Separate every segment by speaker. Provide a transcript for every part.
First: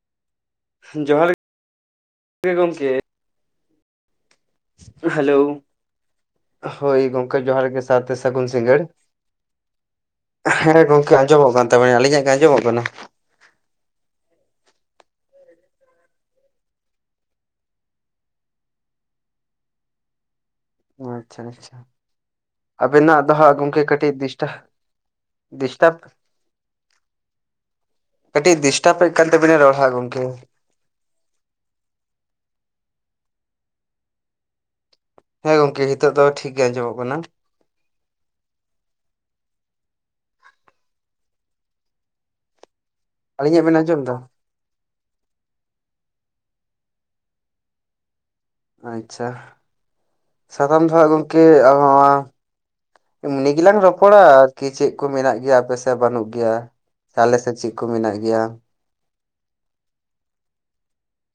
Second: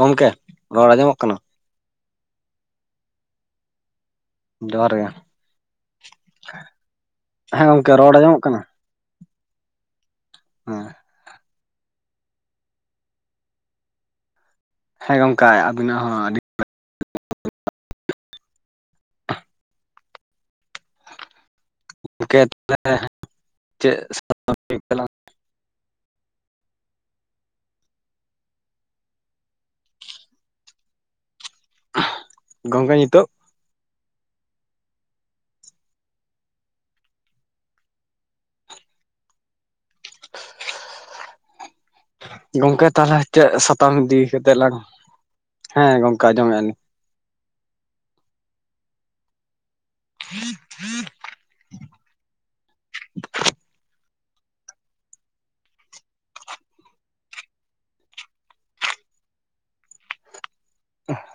Speaker 1: ᱜᱚᱝᱠᱮ᱾
Speaker 2: ᱡᱚᱦᱟᱨ ᱜᱮ ᱜᱚᱝᱠᱮ᱾
Speaker 1: ᱡᱚᱦᱟᱨ ᱜᱮ
Speaker 2: ᱦᱮᱞᱳᱣ, ᱦᱳᱭ ᱜᱚᱝᱠᱮ
Speaker 1: ᱦᱮᱸ
Speaker 2: ᱡᱚᱦᱟᱨ ᱜᱮ
Speaker 1: ᱜᱚᱢᱠᱮ ᱨᱚᱲ
Speaker 2: ᱥᱟᱣᱛᱮ
Speaker 1: ᱟᱸᱡᱚᱢᱚᱜ
Speaker 2: ᱥᱟᱹᱜᱩᱱ
Speaker 1: ᱠᱟᱱᱟ
Speaker 2: ᱥᱤᱸᱜᱟᱹᱲ᱾ ᱦᱮᱸ ᱜᱚᱝᱠᱮ ᱟᱸᱡᱚᱢᱚᱜ ᱠᱟᱱ ᱛᱟᱵᱮᱱᱟ, ᱟᱹᱞᱤᱧᱟᱜ ᱜᱮ ᱟᱸᱡᱚᱢᱚᱜ ᱠᱟᱱᱟ?
Speaker 1: ᱦᱮᱸ ᱜᱚᱝᱠᱮ ᱟᱵᱤᱱᱟᱜ ᱦᱚᱸ ᱟᱹᱰᱤ
Speaker 2: ᱚ ᱟᱪᱪᱷᱟ ᱟᱪᱪᱷᱟ᱾
Speaker 1: ᱜᱚᱢᱠᱮ
Speaker 2: ᱟᱵᱮᱱᱟᱜ ᱫᱚ ᱦᱟᱸᱜ ᱜᱚᱝᱠᱮ
Speaker 1: ᱪᱮᱫ
Speaker 2: ᱠᱟᱹᱴᱤᱡ ᱰᱤᱥᱴᱟ ᱰᱤᱥᱴᱟᱯ᱾ ᱠᱟᱹᱴᱤᱡ ᱰᱤᱥᱴᱟᱯᱮᱜ ᱠᱟᱱ ᱛᱟᱵᱤᱱᱟ ᱨᱚᱲ ᱦᱸᱟᱜ ᱜᱚᱝᱠᱮ᱾
Speaker 1: ᱜᱚᱢᱠᱮ ᱱᱤᱛᱳᱜ?
Speaker 2: ᱦᱮᱸ ᱜᱚᱝᱠᱮ ᱱᱤᱛᱚᱜ ᱫᱚ ᱴᱷᱤᱠ ᱜᱮ ᱟᱸᱡᱚᱢᱚᱜ ᱠᱟᱱᱟ᱾
Speaker 1: ᱜᱚᱝᱠᱮ ᱛᱟᱦᱚᱞᱮ ᱪᱮᱫ
Speaker 2: ᱟᱹᱞᱤᱧᱟᱜ ᱵᱮᱱ
Speaker 1: ᱥᱟᱛᱟᱢ
Speaker 2: ᱟᱸᱡᱚᱢ ᱮᱫᱟ
Speaker 1: ᱤᱫᱤ ᱠᱟᱛᱮᱫ ᱞᱟᱝ ᱦᱮᱸ ᱜᱚᱝᱠᱮ ᱟᱸᱡᱚᱢᱮ ᱟᱡᱚᱢ
Speaker 2: ᱟᱪᱪᱷᱟ ᱥᱟᱛᱟᱢ ᱫᱚ ᱦᱟᱸᱜ ᱜᱚᱝᱠᱮ ᱟᱸ ᱮᱢᱱᱤ ᱜᱮᱞᱟᱝ ᱨᱚᱯᱚᱲᱟ ᱟᱨᱠᱤ ᱪᱮᱫ ᱠᱚ ᱢᱮᱱᱟᱜ ᱜᱮᱭᱟ ᱟᱯᱮ ᱥᱮ ᱵᱟᱹᱱᱩᱜ ᱜᱮᱭᱟ᱾ ᱟᱞᱮᱥᱮᱫ ᱪᱮᱫ ᱠᱚ ᱢᱮᱱᱟᱜ ᱜᱮᱭᱟ?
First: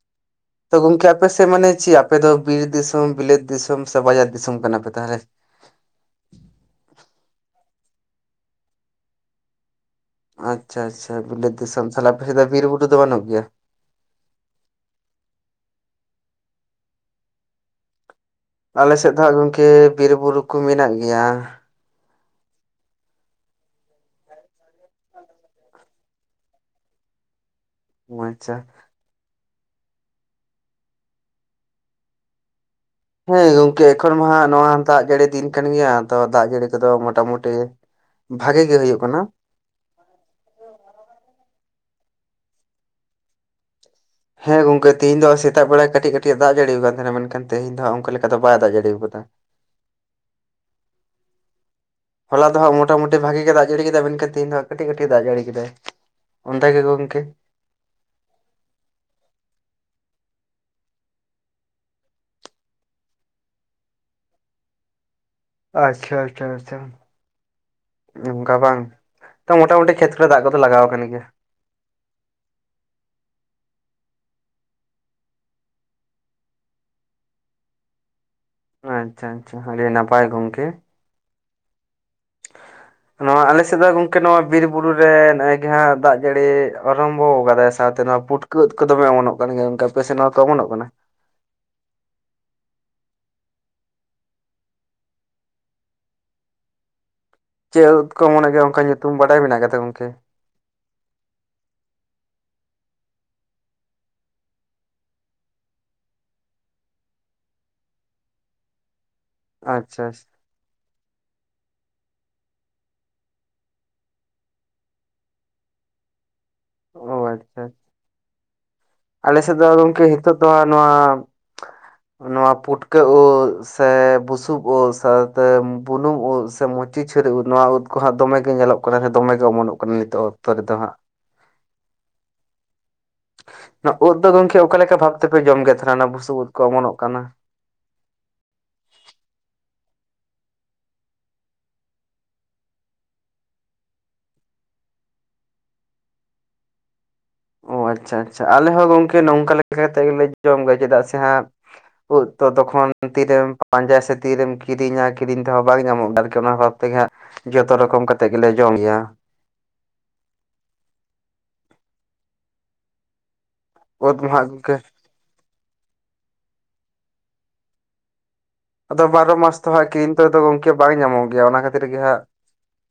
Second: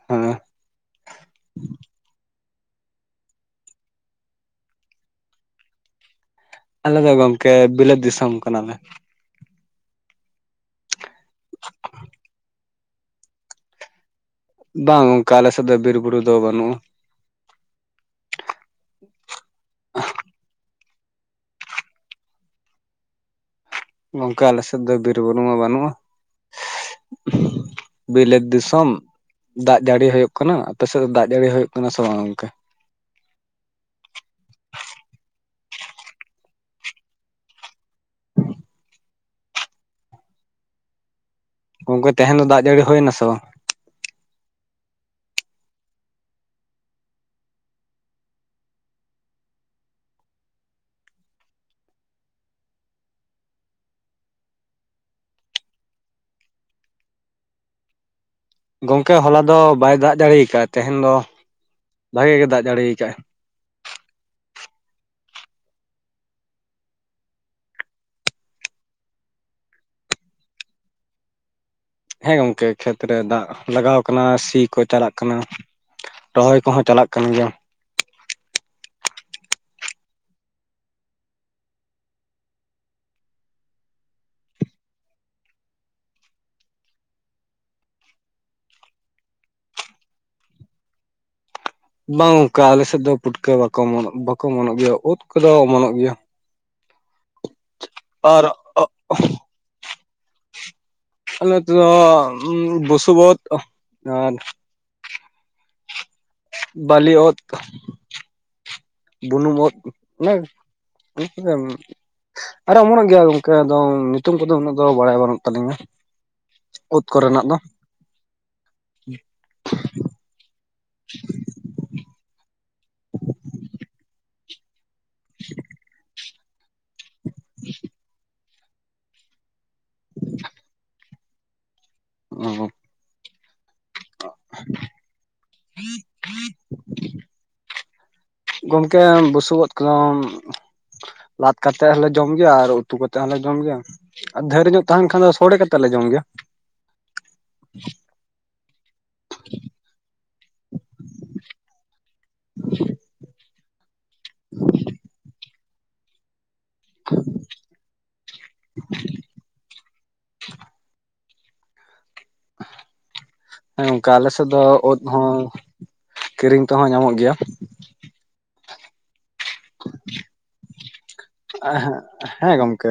Speaker 1: ᱦᱩᱸ
Speaker 2: ᱜᱚᱝᱠᱮ ᱟᱯᱮᱥᱮᱫ ᱢᱟᱱᱮ ᱪᱮᱫ ᱟᱯᱮ ᱵᱤᱨ ᱫᱤᱥᱚᱢ ᱵᱤᱞᱟᱹᱛ ᱫᱤᱥᱚᱢ ᱥᱮ ᱵᱟᱡᱟᱨ ᱫᱤᱥᱚᱢ ᱠᱟᱱᱟ ᱯᱮ ᱛᱟᱦᱚᱞᱮ?
Speaker 1: ᱟᱞᱮ ᱫᱚ ᱜᱚᱝᱠᱮ ᱵᱤᱞᱟᱹᱛ ᱫᱤᱥᱚᱢ ᱠᱟᱱᱟᱞᱮ ᱾
Speaker 2: ᱟᱪᱪᱷᱟ ᱟᱪᱪᱷᱟ ᱵᱤᱞᱟᱹᱛ ᱫᱤᱥᱚᱢ ᱥᱟᱞᱟᱜ ᱟᱯᱮ ᱥᱮᱫ ᱫᱚ ᱵᱤᱨ ᱵᱩᱨᱩ ᱫᱚ ᱵᱟᱹᱱᱩᱜ ᱜᱮᱭᱟ?
Speaker 1: ᱵᱟᱝ ᱜᱚᱝᱠᱮ ᱟᱞᱮᱥᱮᱫ ᱫᱚ ᱵᱤᱨ ᱵᱩᱨᱩ ᱫᱚ ᱵᱟᱹᱱᱩᱜᱼᱟ ᱾
Speaker 2: ᱟᱞᱮ ᱥᱮᱫ ᱫᱚ ᱦᱟᱸᱜ ᱜᱚᱝᱠᱮ ᱵᱤᱨ ᱵᱩᱨᱩ ᱠᱚ ᱢᱮᱱᱟᱜ ᱜᱮᱭᱟ ᱾
Speaker 1: ᱜᱚᱝᱠᱮ ᱟᱞᱮ ᱥᱮᱫ ᱫᱚ ᱵᱤᱨ ᱵᱩᱨᱩ ᱢᱟ ᱵᱟᱹᱱᱩᱜᱼᱟ᱾ ᱵᱤᱞᱟᱹᱛ
Speaker 2: ᱟᱪᱪᱷᱟ
Speaker 1: ᱫᱤᱥᱚᱢ ᱫᱟᱜ ᱡᱟᱹᱲᱤ ᱦᱩᱭᱩᱜ ᱠᱟᱱᱟ ᱟᱯᱮ ᱥᱮᱫ ᱫᱚ ᱫᱟᱜ ᱡᱟᱹᱲᱤ ᱦᱩᱭᱩᱜ ᱠᱟᱱᱟ ᱥᱮ ᱵᱟᱝ ᱜᱚᱝᱠᱮ?
Speaker 2: ᱦᱮᱸ ᱜᱚᱢᱠᱮ ᱮᱠᱷᱚᱱ ᱢᱟ ᱱᱚᱣᱟ ᱫᱟᱜ ᱡᱟᱹᱲᱤ ᱫᱤᱱ ᱠᱟᱱ ᱜᱮᱭᱟ ᱫᱟᱜ ᱡᱟᱹᱲᱤ ᱠᱚᱫᱚ ᱢᱚᱴᱟᱢᱩᱴᱤ ᱵᱷᱟᱜᱮ ᱜᱮ ᱨᱟᱹᱭᱩᱜ ᱠᱟᱱᱟ᱾
Speaker 1: ᱜᱚᱝᱠᱮ ᱛᱮᱦᱮᱱ ᱫᱚ ᱫᱟᱜ ᱡᱟᱹᱲᱤ ᱦᱩᱭ ᱱᱟᱥᱮ ᱵᱟᱝ?
Speaker 2: ᱦᱮᱸ ᱜᱚᱝᱠᱮ ᱛᱮᱦᱤᱧ ᱫᱚ ᱥᱮᱛᱟᱜ ᱵᱮᱲᱟ ᱠᱟᱹᱴᱤᱡ ᱠᱟᱹᱴᱤᱡ ᱮ ᱫᱟᱜ ᱡᱟᱹᱲᱤᱭᱟ ᱠᱟᱫ ᱛᱟᱦᱮᱱᱟ ᱢᱮᱱᱠᱷᱟᱱ ᱛᱮᱦᱤᱧ ᱫᱚ ᱚᱱᱠᱟ ᱞᱮᱠᱟ ᱫᱚ ᱵᱟᱭ ᱫᱟᱜ ᱡᱟᱹᱲᱤᱣ ᱠᱟᱫᱟ᱾ ᱦᱚᱞᱟ ᱫᱚ ᱦᱸᱟᱜ ᱢᱚᱴᱟᱢᱩᱴᱤ ᱵᱷᱟᱜᱤ ᱜᱮ ᱫᱟᱜ ᱡᱟᱹᱲᱤ ᱠᱮᱫᱟ ᱢᱮᱱᱠᱷᱟᱱ ᱛᱮᱦᱤᱧ ᱫᱚ ᱠᱟᱹᱴᱤᱡ ᱠᱟᱹᱴᱤᱡ ᱫᱟᱜ ᱡᱟᱹᱲᱤ ᱠᱮᱫᱟᱭ ᱾ ᱚᱱᱛᱮ ᱜᱮ ᱜᱚᱝᱠᱮ᱾
Speaker 1: ᱜᱚᱝᱠᱮ ᱦᱚᱞᱟ ᱫᱚ ᱵᱟᱭ ᱫᱟᱜ ᱡᱟᱹᱲᱤ ᱟᱠᱟᱫᱼᱟᱭ ᱛᱮᱦᱮᱧ ᱫᱚ ᱵᱷᱟᱜᱮ ᱜᱮ ᱫᱟᱜ ᱡᱟᱹᱲᱤ ᱠᱟᱜᱟᱭ
Speaker 2: ᱟᱪᱪᱷᱟᱼᱟᱪᱪᱷᱟ ᱼᱟᱪᱪᱷᱟ ᱾ ᱚᱱᱠᱟ ᱵᱟᱝ ᱛᱚ ᱢᱚᱴᱟ ᱢᱩᱴᱤ ᱠᱷᱮᱛ ᱠᱚᱨᱮ ᱫᱟᱜ ᱠᱚᱫᱚ ᱞᱟᱜᱟᱣ ᱠᱟᱱ ᱜᱮᱭᱟ?
Speaker 1: ᱦᱮᱸ ᱜᱚᱝᱠᱮ ᱠᱷᱮᱛ ᱨᱮ ᱫᱟᱜ ᱞᱟᱜᱟᱣ ᱠᱟᱱᱟ ᱥᱤ ᱠᱚ ᱪᱟᱞᱟᱜ ᱠᱟᱱᱟ᱾ ᱨᱚᱦᱚᱭ ᱠᱚᱦᱚᱸ ᱪᱟᱞᱟᱜ ᱠᱟᱱ ᱜᱮᱭᱟ ᱾
Speaker 2: ᱟᱸᱪᱪᱷᱟ ᱟᱸᱪᱪᱷᱟ ᱟᱹᱰᱤ ᱱᱟᱯᱟᱭ ᱜᱚᱝᱠᱮ᱾
Speaker 1: [unintelligible]
Speaker 2: ᱱᱚᱣᱟ ᱟᱞᱮᱥᱮᱫ ᱫᱚ ᱜᱚᱝᱠᱮ ᱱᱚᱣᱟ ᱵᱤᱨ ᱵᱩᱨᱩ ᱨᱮ ᱱᱮᱜ ᱮ ᱜᱮ ᱦᱟᱸᱜ ᱫᱟᱜ ᱡᱟᱹᱲᱤ ᱟᱨᱚᱢᱵᱚ ᱟᱠᱟᱫᱟᱭ ᱥᱟᱶᱛᱮ ᱱᱚᱣᱟ ᱯᱩᱴ ᱠᱟᱹᱫ ᱠᱚ ᱫᱚᱢᱮ ᱚᱢᱚᱱᱚᱜ ᱠᱟᱱ ᱜᱮᱭᱟ ᱚᱱᱠᱟ ᱟᱯᱮᱥᱮ ᱱᱚᱣᱟ ᱠᱚ ᱚᱢᱚᱱᱚᱜ ᱠᱟᱱᱟ?
Speaker 1: ᱵᱟᱝ ᱚᱱᱠᱟ ᱟᱞᱮᱥᱮᱫ ᱫᱚ ᱯᱩᱴᱠᱟᱹ ᱵᱟᱠᱚ ᱵᱟᱠᱚ ᱚᱢᱚᱱᱚᱜ ᱜᱮᱭᱟ ᱳᱫ ᱠᱚᱫᱚ ᱚᱢᱚᱱᱚᱜ ᱜᱮᱭᱟ᱾ [unintelligible]
Speaker 2: ᱪᱮᱫ ᱳᱫ ᱠᱚ
Speaker 1: ᱟᱨ
Speaker 2: ᱚᱢᱚᱱᱚ ᱜᱮᱭᱟ ᱚᱱᱠᱟ ᱧᱩᱛᱩᱢ ᱵᱟᱰᱟᱭ ᱢᱮᱱᱟᱜ ᱠᱟᱫᱟ ᱜᱚᱝᱠᱮ?
Speaker 1: ᱟᱞᱮ ᱫᱚ ᱵᱚᱥᱩᱜ ᱳᱫ ᱟᱨ ᱵᱟᱞᱤ ᱳᱫ᱾ ᱵᱩᱱᱩᱢ ᱳᱫ
Speaker 2: ᱟᱪᱪᱷᱟ
Speaker 1: ᱟᱨᱮ ᱚᱢᱚᱱᱚᱜ ᱜᱮᱭᱟ ᱜᱚᱝᱠᱮ ᱟᱫᱚ ᱧᱩᱛᱩᱢ ᱠᱚᱫᱚ ᱩᱱᱟᱹᱜ ᱫᱚ ᱵᱟᱲᱟᱭ ᱵᱟᱹᱱᱩᱜ ᱛᱟᱹᱞᱤᱧᱟ᱾ ᱳᱫ
Speaker 2: ᱚ
Speaker 1: ᱠᱚᱨᱮᱱᱟᱜ ᱫᱚ
Speaker 2: ᱟᱪᱪᱷᱟ ᱟᱞᱮ ᱥᱮᱫ ᱫᱚ ᱜᱚᱝᱠᱮ ᱱᱤᱛᱚᱜ ᱫᱚ ᱦᱟᱸᱜ ᱱᱚᱣᱟ᱾
Speaker 1: [unintelligible]
Speaker 2: ᱱᱚᱣᱟ ᱯᱩᱴᱠᱟᱹ ᱳᱫ ᱥᱮ ᱵᱩᱥᱩᱵ ᱳᱫ ᱥᱟᱶᱛᱮ ᱵᱩᱱᱩᱢ ᱳᱫ ᱥᱮ ᱢᱚ ᱪᱤᱪᱷᱟᱹᱨᱩ ᱱᱚᱣᱟ ᱩᱫ ᱠᱚ ᱦᱟᱸᱜ ᱫᱚᱢᱮ ᱜᱮ ᱧᱮᱞᱚᱜ ᱠᱟᱱᱟ ᱥᱮ ᱫᱚᱢᱮ ᱚᱢᱚᱱᱚᱜ ᱠᱟᱱᱟ ᱱᱤᱛᱚᱜ ᱚᱠᱛᱚ ᱨᱮᱫᱚ ᱦᱟᱸᱜ
Speaker 1: ᱚᱸ
Speaker 2: ᱚᱱᱟ ᱳᱫ ᱫᱚ ᱜᱚᱝᱠᱮ ᱚᱠᱟ ᱞᱮᱠᱟ ᱵᱷᱟᱵ ᱛᱮᱯᱮ ᱡᱚᱢ ᱜᱮ ᱛᱟᱦᱮᱱᱟ ᱚᱱᱟ ᱵᱩᱥᱩᱵ ᱩᱫ ᱠᱚ ᱚᱢᱚᱱᱚᱜ ᱠᱟᱱᱟ᱾
Speaker 1: ᱜᱚᱝᱠᱮ ᱵᱩᱥᱩᱵ ᱳᱫ ᱠᱚᱨᱚᱢ ᱞᱟᱫ ᱠᱟᱛᱮᱜ ᱦᱚᱞᱮ ᱡᱚᱢ ᱜᱮᱭᱟ ᱟᱨ ᱩᱛᱩ ᱠᱟᱛᱮ ᱦᱚᱞᱮ ᱡᱚᱢ ᱜᱮᱭᱟ᱾ ᱟᱨ ᱫᱷᱟᱹᱨ ᱧᱚᱜ ᱛᱟᱦᱮᱱ ᱠᱷᱟᱱ ᱫᱚ ᱥᱚᱲᱮ ᱠᱟᱛᱮ ᱞᱮ ᱡᱚᱢ ᱜᱮᱭᱟ᱾
Speaker 2: ᱚ ᱟᱪᱷᱟ ᱟᱪᱷᱟ ᱟᱞᱮ ᱦᱚᱸ ᱜᱚᱝᱠᱮ ᱱᱚᱝᱠᱟ ᱞᱮᱠᱟ ᱠᱟᱛᱮ ᱜᱮᱞᱮ ᱡᱚᱢ ᱜᱮᱭᱟ ᱪᱮᱫᱟᱜ ᱥᱮ ᱦᱟᱸᱜ ᱩᱠᱩᱨ ᱛᱚ ᱛᱚᱠᱷᱚᱱ ᱛᱤᱨᱮᱢ ᱯᱟᱸᱡᱟᱭᱟ ᱥᱮ ᱛᱤᱨᱮᱢ ᱠᱤᱨᱤᱧᱟ ᱠᱤᱨᱤᱧ ᱛᱮᱦᱚᱸ ᱵᱟᱝ ᱧᱟᱢᱚᱜ ᱠᱟᱱᱟ ᱟᱨᱠᱤ ᱚᱱᱟ ᱦᱚᱸ ᱛᱮᱜᱮ ᱦᱟᱸᱜ ᱡᱚᱛᱚ ᱨᱚᱠᱚᱢ ᱠᱟᱛᱮ ᱜᱮᱞᱮ ᱡᱚᱢ ᱜᱮᱭᱟ᱾
Speaker 1: [unintelligible] ᱦᱮᱸ ᱜᱚᱝᱠᱮ
Speaker 2: ᱩᱫ ᱢᱟ
Speaker 1: ᱟᱞᱮ ᱥᱮᱫ
Speaker 2: ᱦᱟᱸᱜ
Speaker 1: ᱫᱚ
Speaker 2: ᱜᱚᱝᱠᱮ
Speaker 1: ᱳᱫ ᱦᱚᱸ ᱠᱤᱨᱤᱧ ᱛᱮᱦᱚᱸ ᱧᱟᱢᱚᱜ ᱜᱮᱭᱟ
Speaker 2: ᱟᱫᱚ ᱵᱟᱨᱚ ᱢᱟᱥ ᱛᱚ ᱦᱟᱸᱜ ᱠᱤᱨᱤᱧ ᱛᱮᱫᱚ ᱜᱚᱢᱠᱮ ᱵᱟᱝ ᱧᱟᱢᱚᱜ ᱜᱮᱭᱟ ᱚᱱᱟ ᱠᱷᱟᱹᱛᱤᱨ ᱜᱮ ᱦᱟᱸᱜ
Speaker 1: ᱦᱮᱸ ᱜᱚᱢᱠᱮ